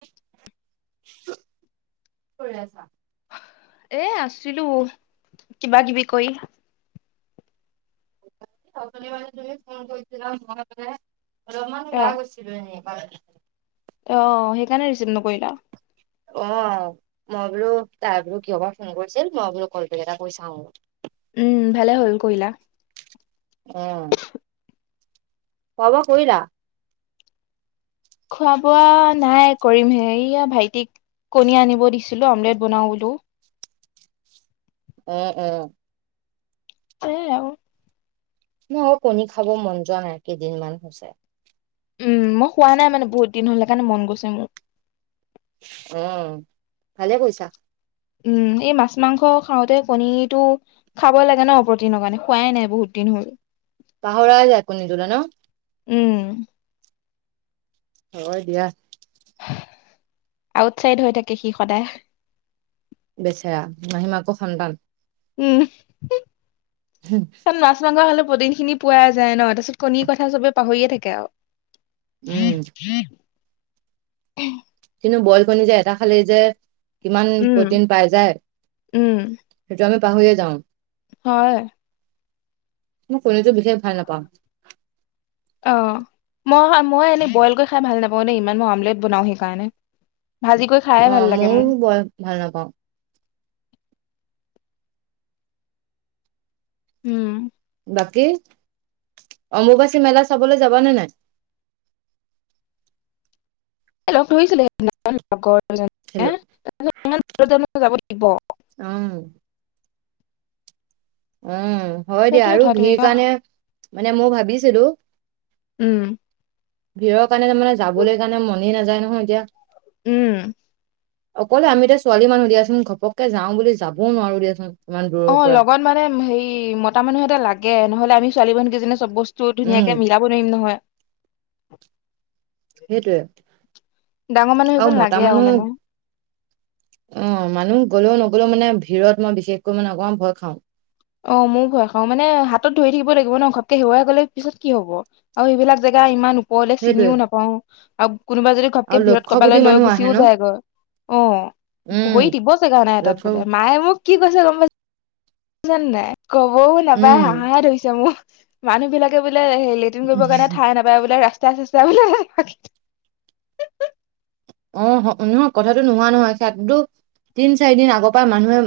কি কৰি আছা? এ আছিলো অ, কিবা কিবি কৰি। আবেলি মানে তুমি ফোন কৰিছিলা অলপ মানে অলপমান গা গৈছিল। কিদৰে নেপাল অ সেইকাৰণে ৰিচিভ নকৰিলা। অ মই বোলো তাই বোলো কিয়বা ফোন কৰিছিল মই বোলো ক'ল বেক এটা চাও। উম ভালেই হ'ল কৰিলা। অ খোৱা-বোৱা কৰিলা? খোৱা-বোৱা নাই কৰিমহে, এইয়া ভাইটিক কণী আনিব দিছিলো অমলেট বনাও বোলো। উম উম সেই আও মইও কণী খাব মন যোৱা নাই কেইদিনমান হৈছে। উম মই খোৱা নাই মানে বহুত দিন হ'লে সেই কাৰণে মন গৈছে মোৰ উম ভালে কৰিছা। উম এই মাছ-মাংস খাওতে, কণীটো খাব লাগে ন প্ৰটিনৰ কাৰণে খোৱাই নাই বহুত দিন হল। পাহৰাই যায় কণীতোলে ন। উম হয় দিয়া আউটচাইড হৈ থাকে সি সদায়। বেচেৰা মাহীমাকৰ সন্তান। উম হুম তাত মাছ মাংস হলে প্ৰটিনখিনি পোৱা যায় ন তাৰপিছত কণীৰ কথা চবে পাহৰিয়ে থাকে আও উম, উ কিন্তু বইল কণী যে এটা খালেই যে কিমান উম প্ৰটিন পাই যায়। উম সেইটো আমি পাহৰিয়ে যাওঁ। হয় মই কণীটো বিশেষ ভাল নাপাও। অ মই অ মই এনেই বইল কৰি খাই ভাল নাপাও দেই ইমান মই আমলেট বনাও সেইকাৰণে। ভাজি কৰি খায়ে অ ভাল লাগে মোৰ ময়ো বয়েল ভাল নাপাও উম বাকী অম্বুবাচী মেলা চাবলৈ যাবানে নাই? এই লগ ধৰিছিলে সিদিনাখন লগৰ কেইজনীয়ে হেল্ল' তাৰপিছত ইমান ভিৰত যাব লাগিব। উম উম, হয় দিয়া সেইটোয়ে আৰু কথাটো ভিৰ এতিয়া কাৰণে মানে মই ভাবিছিলো। উম, ভিৰৰ কাৰণে মানে, যাবলৈ কাৰণে মনেই নাযায় নহয় এতিয়া। উম, অকলে আমি এতিয়া ছোৱালী মানুহ দিয়াচোন, ঘপককে যাওঁ বুলি যাবও নোৱাৰো দিয়াচোন। ইমান দূৰৰ অ, পৰা লগত মানে হেৰি, মতা মানুহঁ এটা লাগে, নহ'লে আমি ছোৱালী মানুহকেইজনীয়ে চব বস্তু উম ধুনীয়াকে মিলাব নোৱাৰিম নহয়। সেইটোয়ে ডাঙৰ মানুহ আৰু এজন, মতা লাগে আৰু মানুহ মানে। অ মানুহ গ'লেও, নগ'লেও, মানে ভিৰত মই, বিশেষকৈ মানে অকমান ভয় খাওঁ। অ, ময়ো ভয় খাওঁ মানে হাতত ধৰি থাকিব লাগিব ন, ঘপকে হেৰুৱাই গ'লে পিছত কি হ'ব। আৰু সেইবিলাক জেগা ইমান ওপৰলে সেইটোয়ে চিনিও নাপাওঁ আৰু কোনোবাই যদি ঘপকে আৰু ভিৰত লক্ষ কোটি কৰবালৈ, লৈ মানুহ আহে গুচিও ন যায়গৈ অ, উম ভৰি দিব জেগা নাই তাত লক্ষ বোলে, মায়ে মোক কি কৈছে গম পাইছ ছ, নে নাই, ক'বও নাপায় উম হাহাহে ধৰিছে মোৰ, মানুহ বিলাকে বোলে হেৰি লেট ন, কৰিবৰ কাৰণে ঠাই নাপায়, বোলে ৰাস্তা-চস্তাই বোলে হাগি অ, হয়, নহয় কথাটো নোহোৱা নহয় সেইটো তিন, চাৰি দিন আগৰ পৰাই মানুহে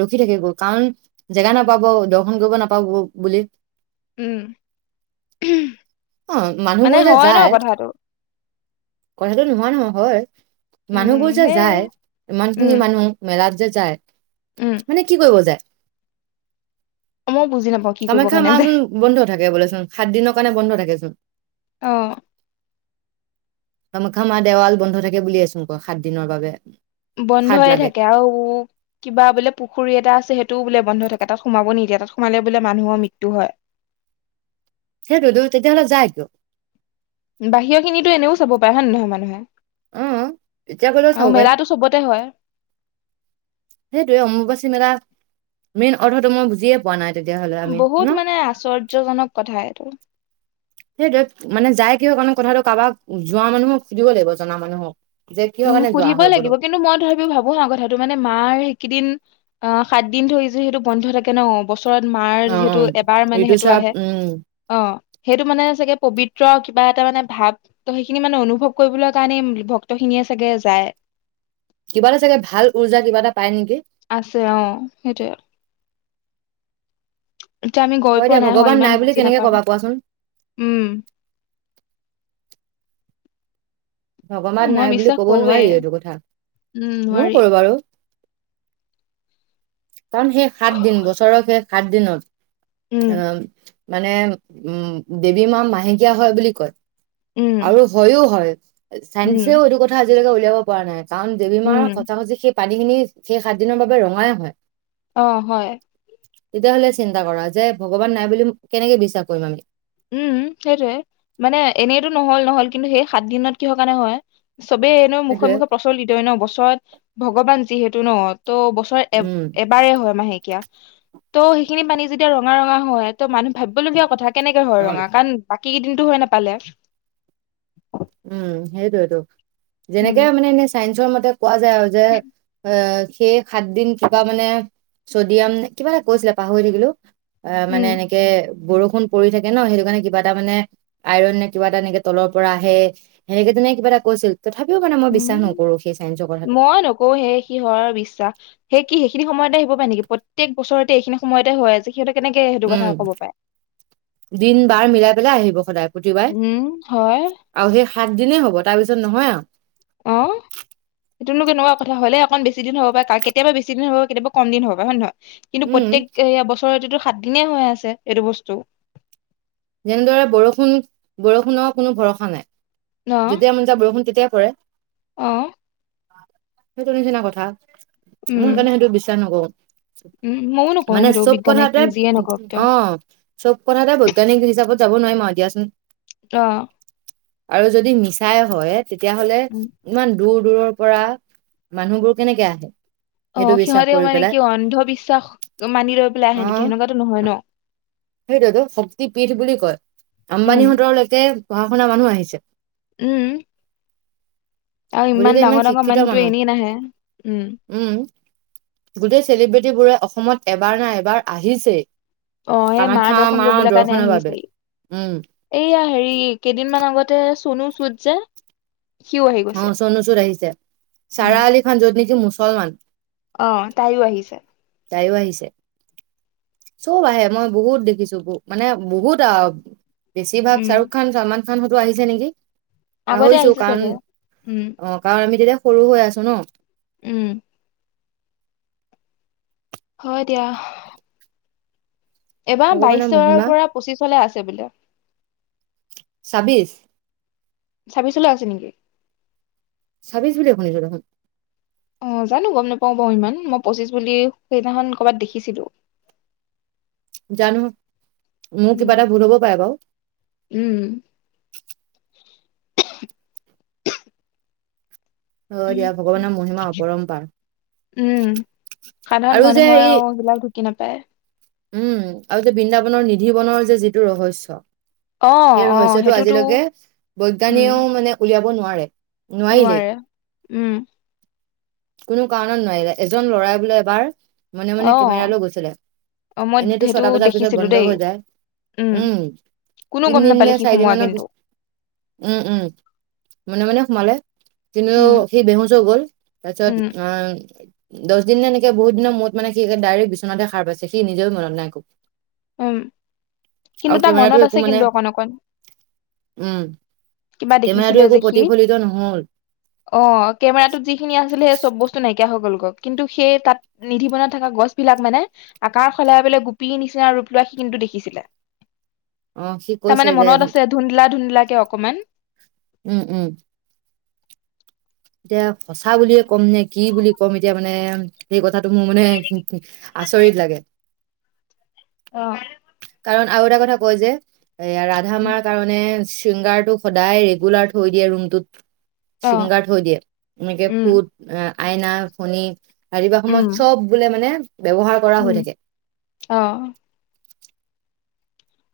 ৰখি থাকে গৈ, কাৰণ জেগা নাপাব, দৰ্শন কৰিব নাপাব বুলি। উম অ, মানে মানুহবোৰ যে হয় ন যায়। কথাটো কথাটো নোহোৱা নহয় হয়। উম মানুহবোৰ যে সেয়াই যায়, উম ইমানখিনি মানুহ মেলাত যে যায়। উম মানে কি কৰিব যায়? মই বুজি নাপাওঁ কি কৰিব কামাখ্যা কাৰণে মা, যায় চোন বন্ধ থাকে বোলেচোন, সাত দিনৰ কাৰণে বন্ধ থাকেচোন। অ, কামাখ্যা মাৰ দেৱাল বন্ধ থাকে বুলিয়েচোন কয় সাত দিনৰ বাবে। সাত বন্ধয়ে, লাগে থাকে আৰু কিবা বোলে পুখুৰী এটা আছে, সেইটোও বোলে বন্ধ থাকে, তাত সোমাব নিদিয়ে, তাত সোমালে বোলে মানুহৰ মৃত্যু হয়। সেইটোতো তেতিয়াহ'লে যায় কিয়? বাহিৰৰ খিনিতো এনেও চাব পাৰে হয়, নে নহয় মানুহে? উম, এতিয়া গ'লেও আৰু চাব পাৰিম। মেলাটো চবতে হয়। সেইটোৱে অম্বুবাচী মেলা, মেইন অৰ্থটো মই বুজিয়ে পোৱা নাই তেতিয়াহ'লে আমি বহুত ন, মানে [inaudible] কথা এইটো। সেইটোৱে মানে যায় কিহৰ কাৰণে, কথাটো কাৰোবাক যোৱা মানুহক সুধিব লাগিব জনা মানুহক। যে কিহৰ উম, কাৰণে যোৱা সুধিব হয় বোলো লাগিব কিন্তু মই ধৰি ভাবো ন, কথাটো মানে মাৰ সেইকেইদিন অ, সাত দিন ধৰি যে সেইটো বন্ধ থাকে ন, বছৰ ওচৰত মাৰ, অ যিহেতু এবাৰ অ মানে সেইটো ঋতুস্ৰাৱ আহে। উম অ, সেইটো মানে চাগে পবিত্ৰ কিবা এটা মানে ভাৱ ত, সেইখিনি মানে অনুভৱ কৰিবলৈ কাৰণেই ভক্ত খিনিয়ে চাগে যায়। কিবা এটা চাগে ভাল উৰ্জা কিবা এটা পায় নেকি? আছে অ, সেইটোয়ে। এয়া আমি গৈ পোৱা দিয়া নাই হয়, ভগৱান ইমান বুলি বুজি কেনেকে নাপাম। কবা কোৱাচোন উম, অ ভগবান মই নাই বুলি বিশ্বাস ক'ব কৰোৱে নোৱাৰি এইটো কথা, উম ময়ো নোৱাৰি কৰো বাৰু। কাৰণ সেই সাত দিন বছৰৰ সেই সাত দিনত উম আহ, মানে উম, দেৱী মা মাহেকীয়া হয় বুলি কয় উম আৰু হয়ো হয়। চাইঞ্চেও উম এইটো কথা আজিলৈকে উলিয়াব পৰা নাই, কাৰণ দেবী মাৰ উম সঁচা-সচি সেই পানী খিনি সেই সাত দিনৰ বাবে ৰঙাই হয়। অ' হয়। তেতিয়াহ'লে চিন্তা কৰা যে, ভগৱান নাই বুলি কেনেকে বিশ্বাস কৰিম আমি। উম, সেইটোৱে মানে এনেইতো নহ'ল নহ'ল কিন্তু সেই সাত দিনত কিহৰ কাৰণে হয়। চবেই এনেও মুখে সেইটোৱে মুখে প্ৰচলিতই ন বছৰত ভগৱান যিহেতু ন ত' বছ উম ৰত এবাৰে হয় মাহেকীয়া। ত' সেইখিনি পানী যেতিয়া ৰঙা ৰঙা হয় ত' মানুহ ভাবিবলগীয়া কথা কেনেকে হয় ৰঙা কাৰণ বাকী কেইদিনটো হয় নাপালে উম' সেইটোৱেটো উম যেনেকে মানে এনেই চাইন্সৰ মতে কোৱা যায় আৰু যে অ' সেই সাত দিন কিবা মানে ছদিয়াম নে কিবা এটা কৈছিলে পাহৰি থাকিলো অ' মানে উম এনেকে কে বৰষুণ পৰি থাকে ন সেইটো কাৰণে কিবা এটা মানে আইৰন নে কিবা এটা এনেকে তলৰ পৰা আহে সেইগিদিনেই কিবা এটা কৈছিল তথাপিও মানে মই বিশ্বাস উম নকৰো সেই চাইন্সৰ কথাটো। মই নকোও সেই [unintelligible] কিহৰ বিশ্বাস সেই কি সেইখিনি সময়তে আহিব পাৰে নেকি প্ৰত্যক বছৰতে এইখিনি সময়তে হয়, আজি সিহঁতে কেনেকে সেইটো উম কথা ক'ব পাৰে। দিন বাৰ মিলাই পেলাই আহিব সদায়। প্ৰতিবাৰে উম' হয়। আৰু সেই সাত দিনেই হ'ব তাৰ পিছত নহয় আৰু [unintelligible] এইটোনো কেনেকুৱা কথা হ'ল এ অকন বেছি দিন হ'ব পাৰে কাৰ কেতিয়াবা বেছিদিন হ'ব কেতিয়াবা কম দিন হ'ব পাৰে হয় নহয়? কিন্তু উম প্ৰত্যেক এইয়া বছৰত সাত দিনেই হৈ আছে এইটো বস্তু। যেনেদৰে বৰষুণ, বৰষুণৰ কোনো ভৰষা নাই। ন যেতিয়া মন যায় বৰষুণ তেতিয়াই পৰে। অ'। সেইটো নিচিনা কথা, মোৰ উম কাৰণে সেইটো বিশ্বাস উম ময়ো নকৰো। নকওঁ মানে সেইটো চব বিজ্ঞানে কি কথাতে যিয়ে নকওক কিয় অ'। চব কথাতে বৈজ্ঞানিক হিচাপত যাব নোৱাৰিম আৰু দিয়াচোন। অ'। আৰু যদি মিছাই হয় তেতিয়াহ'লে উম ইমান দূৰ দূৰৰ পৰা মানুহবোৰ কেনেকে আহে? সেইটো অ' বিশ্বাস সিহঁতেও কৰি মানে পেলাই কি অন্ধবিশ্বাস মানি লৈ পেলাই আহে অ নেকি সেনেকুৱাতো নহয় ন। সেইটোৱেতো শক্তি পীঠ বুলি কয় উম আম্বানীহঁতৰলৈকে পঢ়া শুনা মানুহ আহিছে। উম'। আৰু ইমান গতিকে ডাঙৰ ডাঙৰ শিক্ষিত মানুহতো মানুহ এনেই নাহে, উম'। উম' গোটেই চেলিব্ৰিটিবোৰে অসমত এবাৰ ন এবাৰ আহিছেই। অ' এই মা কামাখ্যা দৰ্শন মাৰ কৰিবলৈ কাৰণে দৰ্শনৰ বাবে আহিছেই। উম এইয়া হেৰি কেইদিনমান আগতে চনু চুত যে সিও আহি গৈছে অ' চনু চুত আহিছে, উম চাৰা আলী খান য'ত নেকি মুছলমান অ' তাইও আহিছে। তাইয়ো আহিছে। চব আহে মই বহুত দেখিছো ব মানে বহুত আৰু। বেছি ভাগ উম শ্বাহৰুখ খান ছলমান খান হতো আহিছে নেকি। আগতে পাহৰিছো আহিছে কাৰণ চাগে, উম'। অ' কাৰণ আমি তেতিয়া সৰু হৈ আছো ন। উম। হয় দিয়া। এইবাৰ ভগৱানৰ বাইশৰ মহিমা পৰা পঁচিশ লে আছে বোলে। ছাব্বিছ। ছব্বিছলৈ আছে নেকি? ছব্বিছ বুলি শুনিচোন দেখুন। অ জানো গম নাপাও বাউ ইমান মই পঁচিছ বুলি সেইদিনাখন কৰ'বাত দেখিছিলো। জানো মোৰ উম কিবা এটা ভুল হ'ব পাৰে বাৰু। উম। অ উম দিয়া ভগৱানৰ মহিমা অপৰম্পাৰ। উম সাধাৰণ আৰু যে মানুহৰ এই আৰু সেইবিলাক ঢুকি নাপায়। উম আৰু বৃন্দাবনৰ নিধি বনৰ যে যিটো ৰহস্য অ সেই অ ৰহস্যটো সেইটোতো আজিলৈকে উম বৈজ্ঞানীয়েও মানে উলিয়াব নোৱাৰে, নোৱাৰে নোৱাৰিলেই। উম কোনো কাৰণত নোৱাৰিলে, এজন ল'ৰাই বোলে এবাৰ মনে মনে অ কেমেৰা লৈ গৈছিলে। অ মই এনেতো সেইটো ছটা বজাৰ পিছত দেখিছিলো বন্ধ দেই হৈ যায় উম। কোনো গম তিনিদিন নে নাপালে সি চাৰিদিন সোমোৱা মানৰ কিন্তু পিছ, উম উম মনে মনে সোমালে। তেনেও উম সি বেহুজও হৈ গ'ল উম তাৰপিছত আহ দহ দিননে এনেকে বহুত দিনৰ মূৰত সি মানে এক ডাইৰেক্ট বিচনাতে সাৰ পাইছে সি নিজেও মনত নাই একো। উম কিন্তু আৰু তাৰ কেমেৰাটো মনত আছে একো আছে মানে কিন্তু অকণ অকণ, উম কিবা কেমেৰাটো দেখিছিলে একো যে সি। প্ৰতিফলিত নহল অ কেমেৰাটোত যিখিনি আছিলে সেই চব বস্তু নাইকিয়া হৈ গ'ল গৈ কিন্তু সেই তাত নিধি বনাত থকা গছ বিলাক মানে আকাশলে বোলে গোপি নিচিনা ৰূপ চিন্তু দেখিছিলে। অ সি কৈছে তাৰমানে যে মনত আছে ধুনন্দলা ধুনলাকে অকমান উ উ। এতিয়া সঁচা বুলিয়ে ক'ম নে কি বুলি ক'ম এতিয়া মানে সেই কথাটো মোৰ মানে আচৰিত লাগে। অ। কাৰণ আৰু এটা কথা কয় যে এ ৰাধা মাৰ কাৰণে শৃংগাৰটো সদায় ৰেগুলাৰ থৈ দিয়ে ৰুমটোত, অ শৃংগাৰ থৈ দিয়ে এনেকে উম ফুট অ আইনা-ফনী ৰাতিপুৱা সময়ত উম চব বোলে মানে ব্যৱহাৰ কৰা হৈ উম থাকে অ।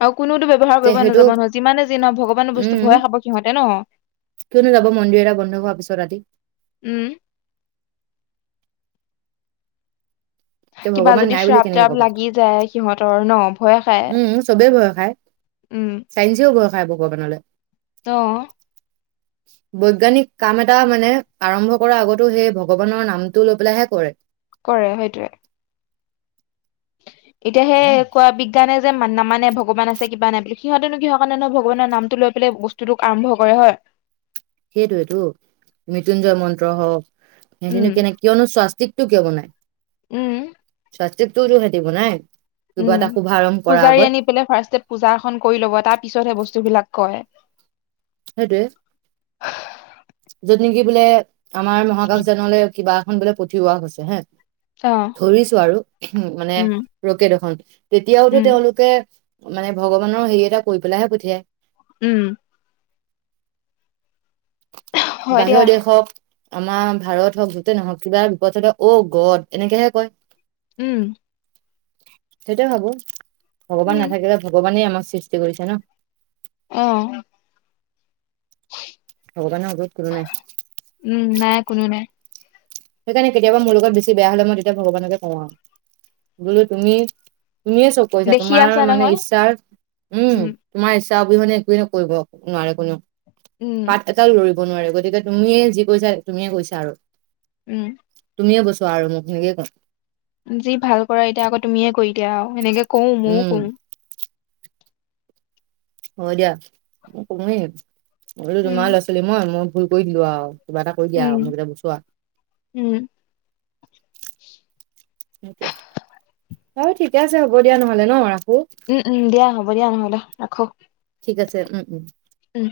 আৰু কোনোতো ব্যৱহাৰ তে কৰিব সেইটো নাযাব নহয়, যিমানে যি নহয় ভগৱানৰ বস্তু উম ভয়ে খাব সিহতে ন'। কিয়নো যাব মন্দিৰ এটা বন্ধ হোৱাৰ পিছত ৰাতি। উম। তে কিবা ভগৱান যদি নাই বুলি কেনেকে শ্ৰাপ-ত্ৰাপ কবা লাগি যায় সিহঁতৰ ন' ভয় খাই। উম চবেই ভয় খায়। উম। চাইঞ্চিও ভয় খাই ভগৱানলে। অ। [inaudible] বৈজ্ঞানিক কাম এটা মানে আৰম্ভ কৰাৰ আগতো সেই ভগৱানৰ নামটো লৈ পেলাইহে কৰে। কৰে সেইটোৱে। এতিয়া সে কোৱা বিজ্ঞানে যে নামানে ভগৱান আছে কিবা নাই বুলি সিহঁতেনো কিহৰ কাৰণে নো ভগৱানৰ নামটো লৈ এফালে, বস্তুতোক আৰম্ভ কৰে, হয়। সেইটোৱেতো, মৃত্যুঞ্জয় মন্ত্ৰ হওঁক, উম সেহেঁতিনো কেনে, কিয়নো স্বাস্তিকটো, কিয় বনাই? উম! স্বাস্তিকটো, সিহঁতি বনাই। কিবা উম, এটা শুভাৰম্ভ কৰাৰ পূজাৰী আগত আনি পেলাই, ফাৰ্ষ্টে পূজা এখন কৰি ল'ব। তাৰপিছতহে, বস্তু বিলাক কয়। সেইটোৱে। য'ত নেকি বোলে, আমাৰ মহাকাশজানলে, কিবা এখন বোলে, পঠিওৱা হৈছে, হে। অ ধৰিছোঁ আৰু। মানে, উম ৰকেট এখন। তেতিয়াওতো উম তেওঁলোকে মানে, ভগৱানৰ সেৰি এটা কৰি পেলাইহে, পঠিয়ায়। উম! হয় দিয়া বাহিৰৰ দেশ হওঁক, আমাৰ ভাৰত হওঁক, য'তে নহওঁক, কিবা বিপদ হ'লে, অ' গড! এনেকেহে কয়। উম! সেইটটোৱে ভাবোঁ! ভগৱান উম নাথাকিলে, ভগৱানেই আমাক সৃষ্টি কৰিছে ন'। অ'! ভগৱানৰ ওপৰত কোনো নাই। উম, নাই কোনো নাই। সেইকাৰণে, কেতিয়াবা মোৰ লগত বেছি বেয়া হ'লে, মই তেতিয়া, ভগৱানকে কওঁ আৰু। বোলোঁ তুমি, তুমিয়ে চব কৰিছা, দেখি তোমাৰ আছা মানে, নহয় ইচ্ছাৰ, উম! তোমাৰ ইচ্ছা অবিহনে, একোৱে কৰিব, নোৱাৰে কোনেওঁ। উম! পাত এটাও লৰিব নোৱাৰে। গতিকে, তুমিয়ে যি কৰিছা, তুমিয়ে কৰিছা আৰু। উম! তুমিয়ে বছোৱা আৰু মোক, সেনেকেই কওঁ। যি ভাল কৰা, এতিয়া আকৌ, তুমিয়ে কৰি দিয়া আৰু। সেনেকে কওঁ, মইয়ো উম, কওঁ। হয় দিয়া! তুমি, বোলোঁ উম তোমাৰ ল'ৰা-ছোৱালী মই, মই ভুল কৰি দিলোঁ আৰু। কিবা এটা কৰি দিয়া উম আৰু মোক এতিয়া বছোৱা। উম! বাৰু ঠিকে আছে, হ'ব দিয়া নহ'লে ন' আৰু। উম-উম, দিয়া হ'ব দিয়া, নহ'লে ৰাখোঁ। ঠিক আছে, উম-উম। উম!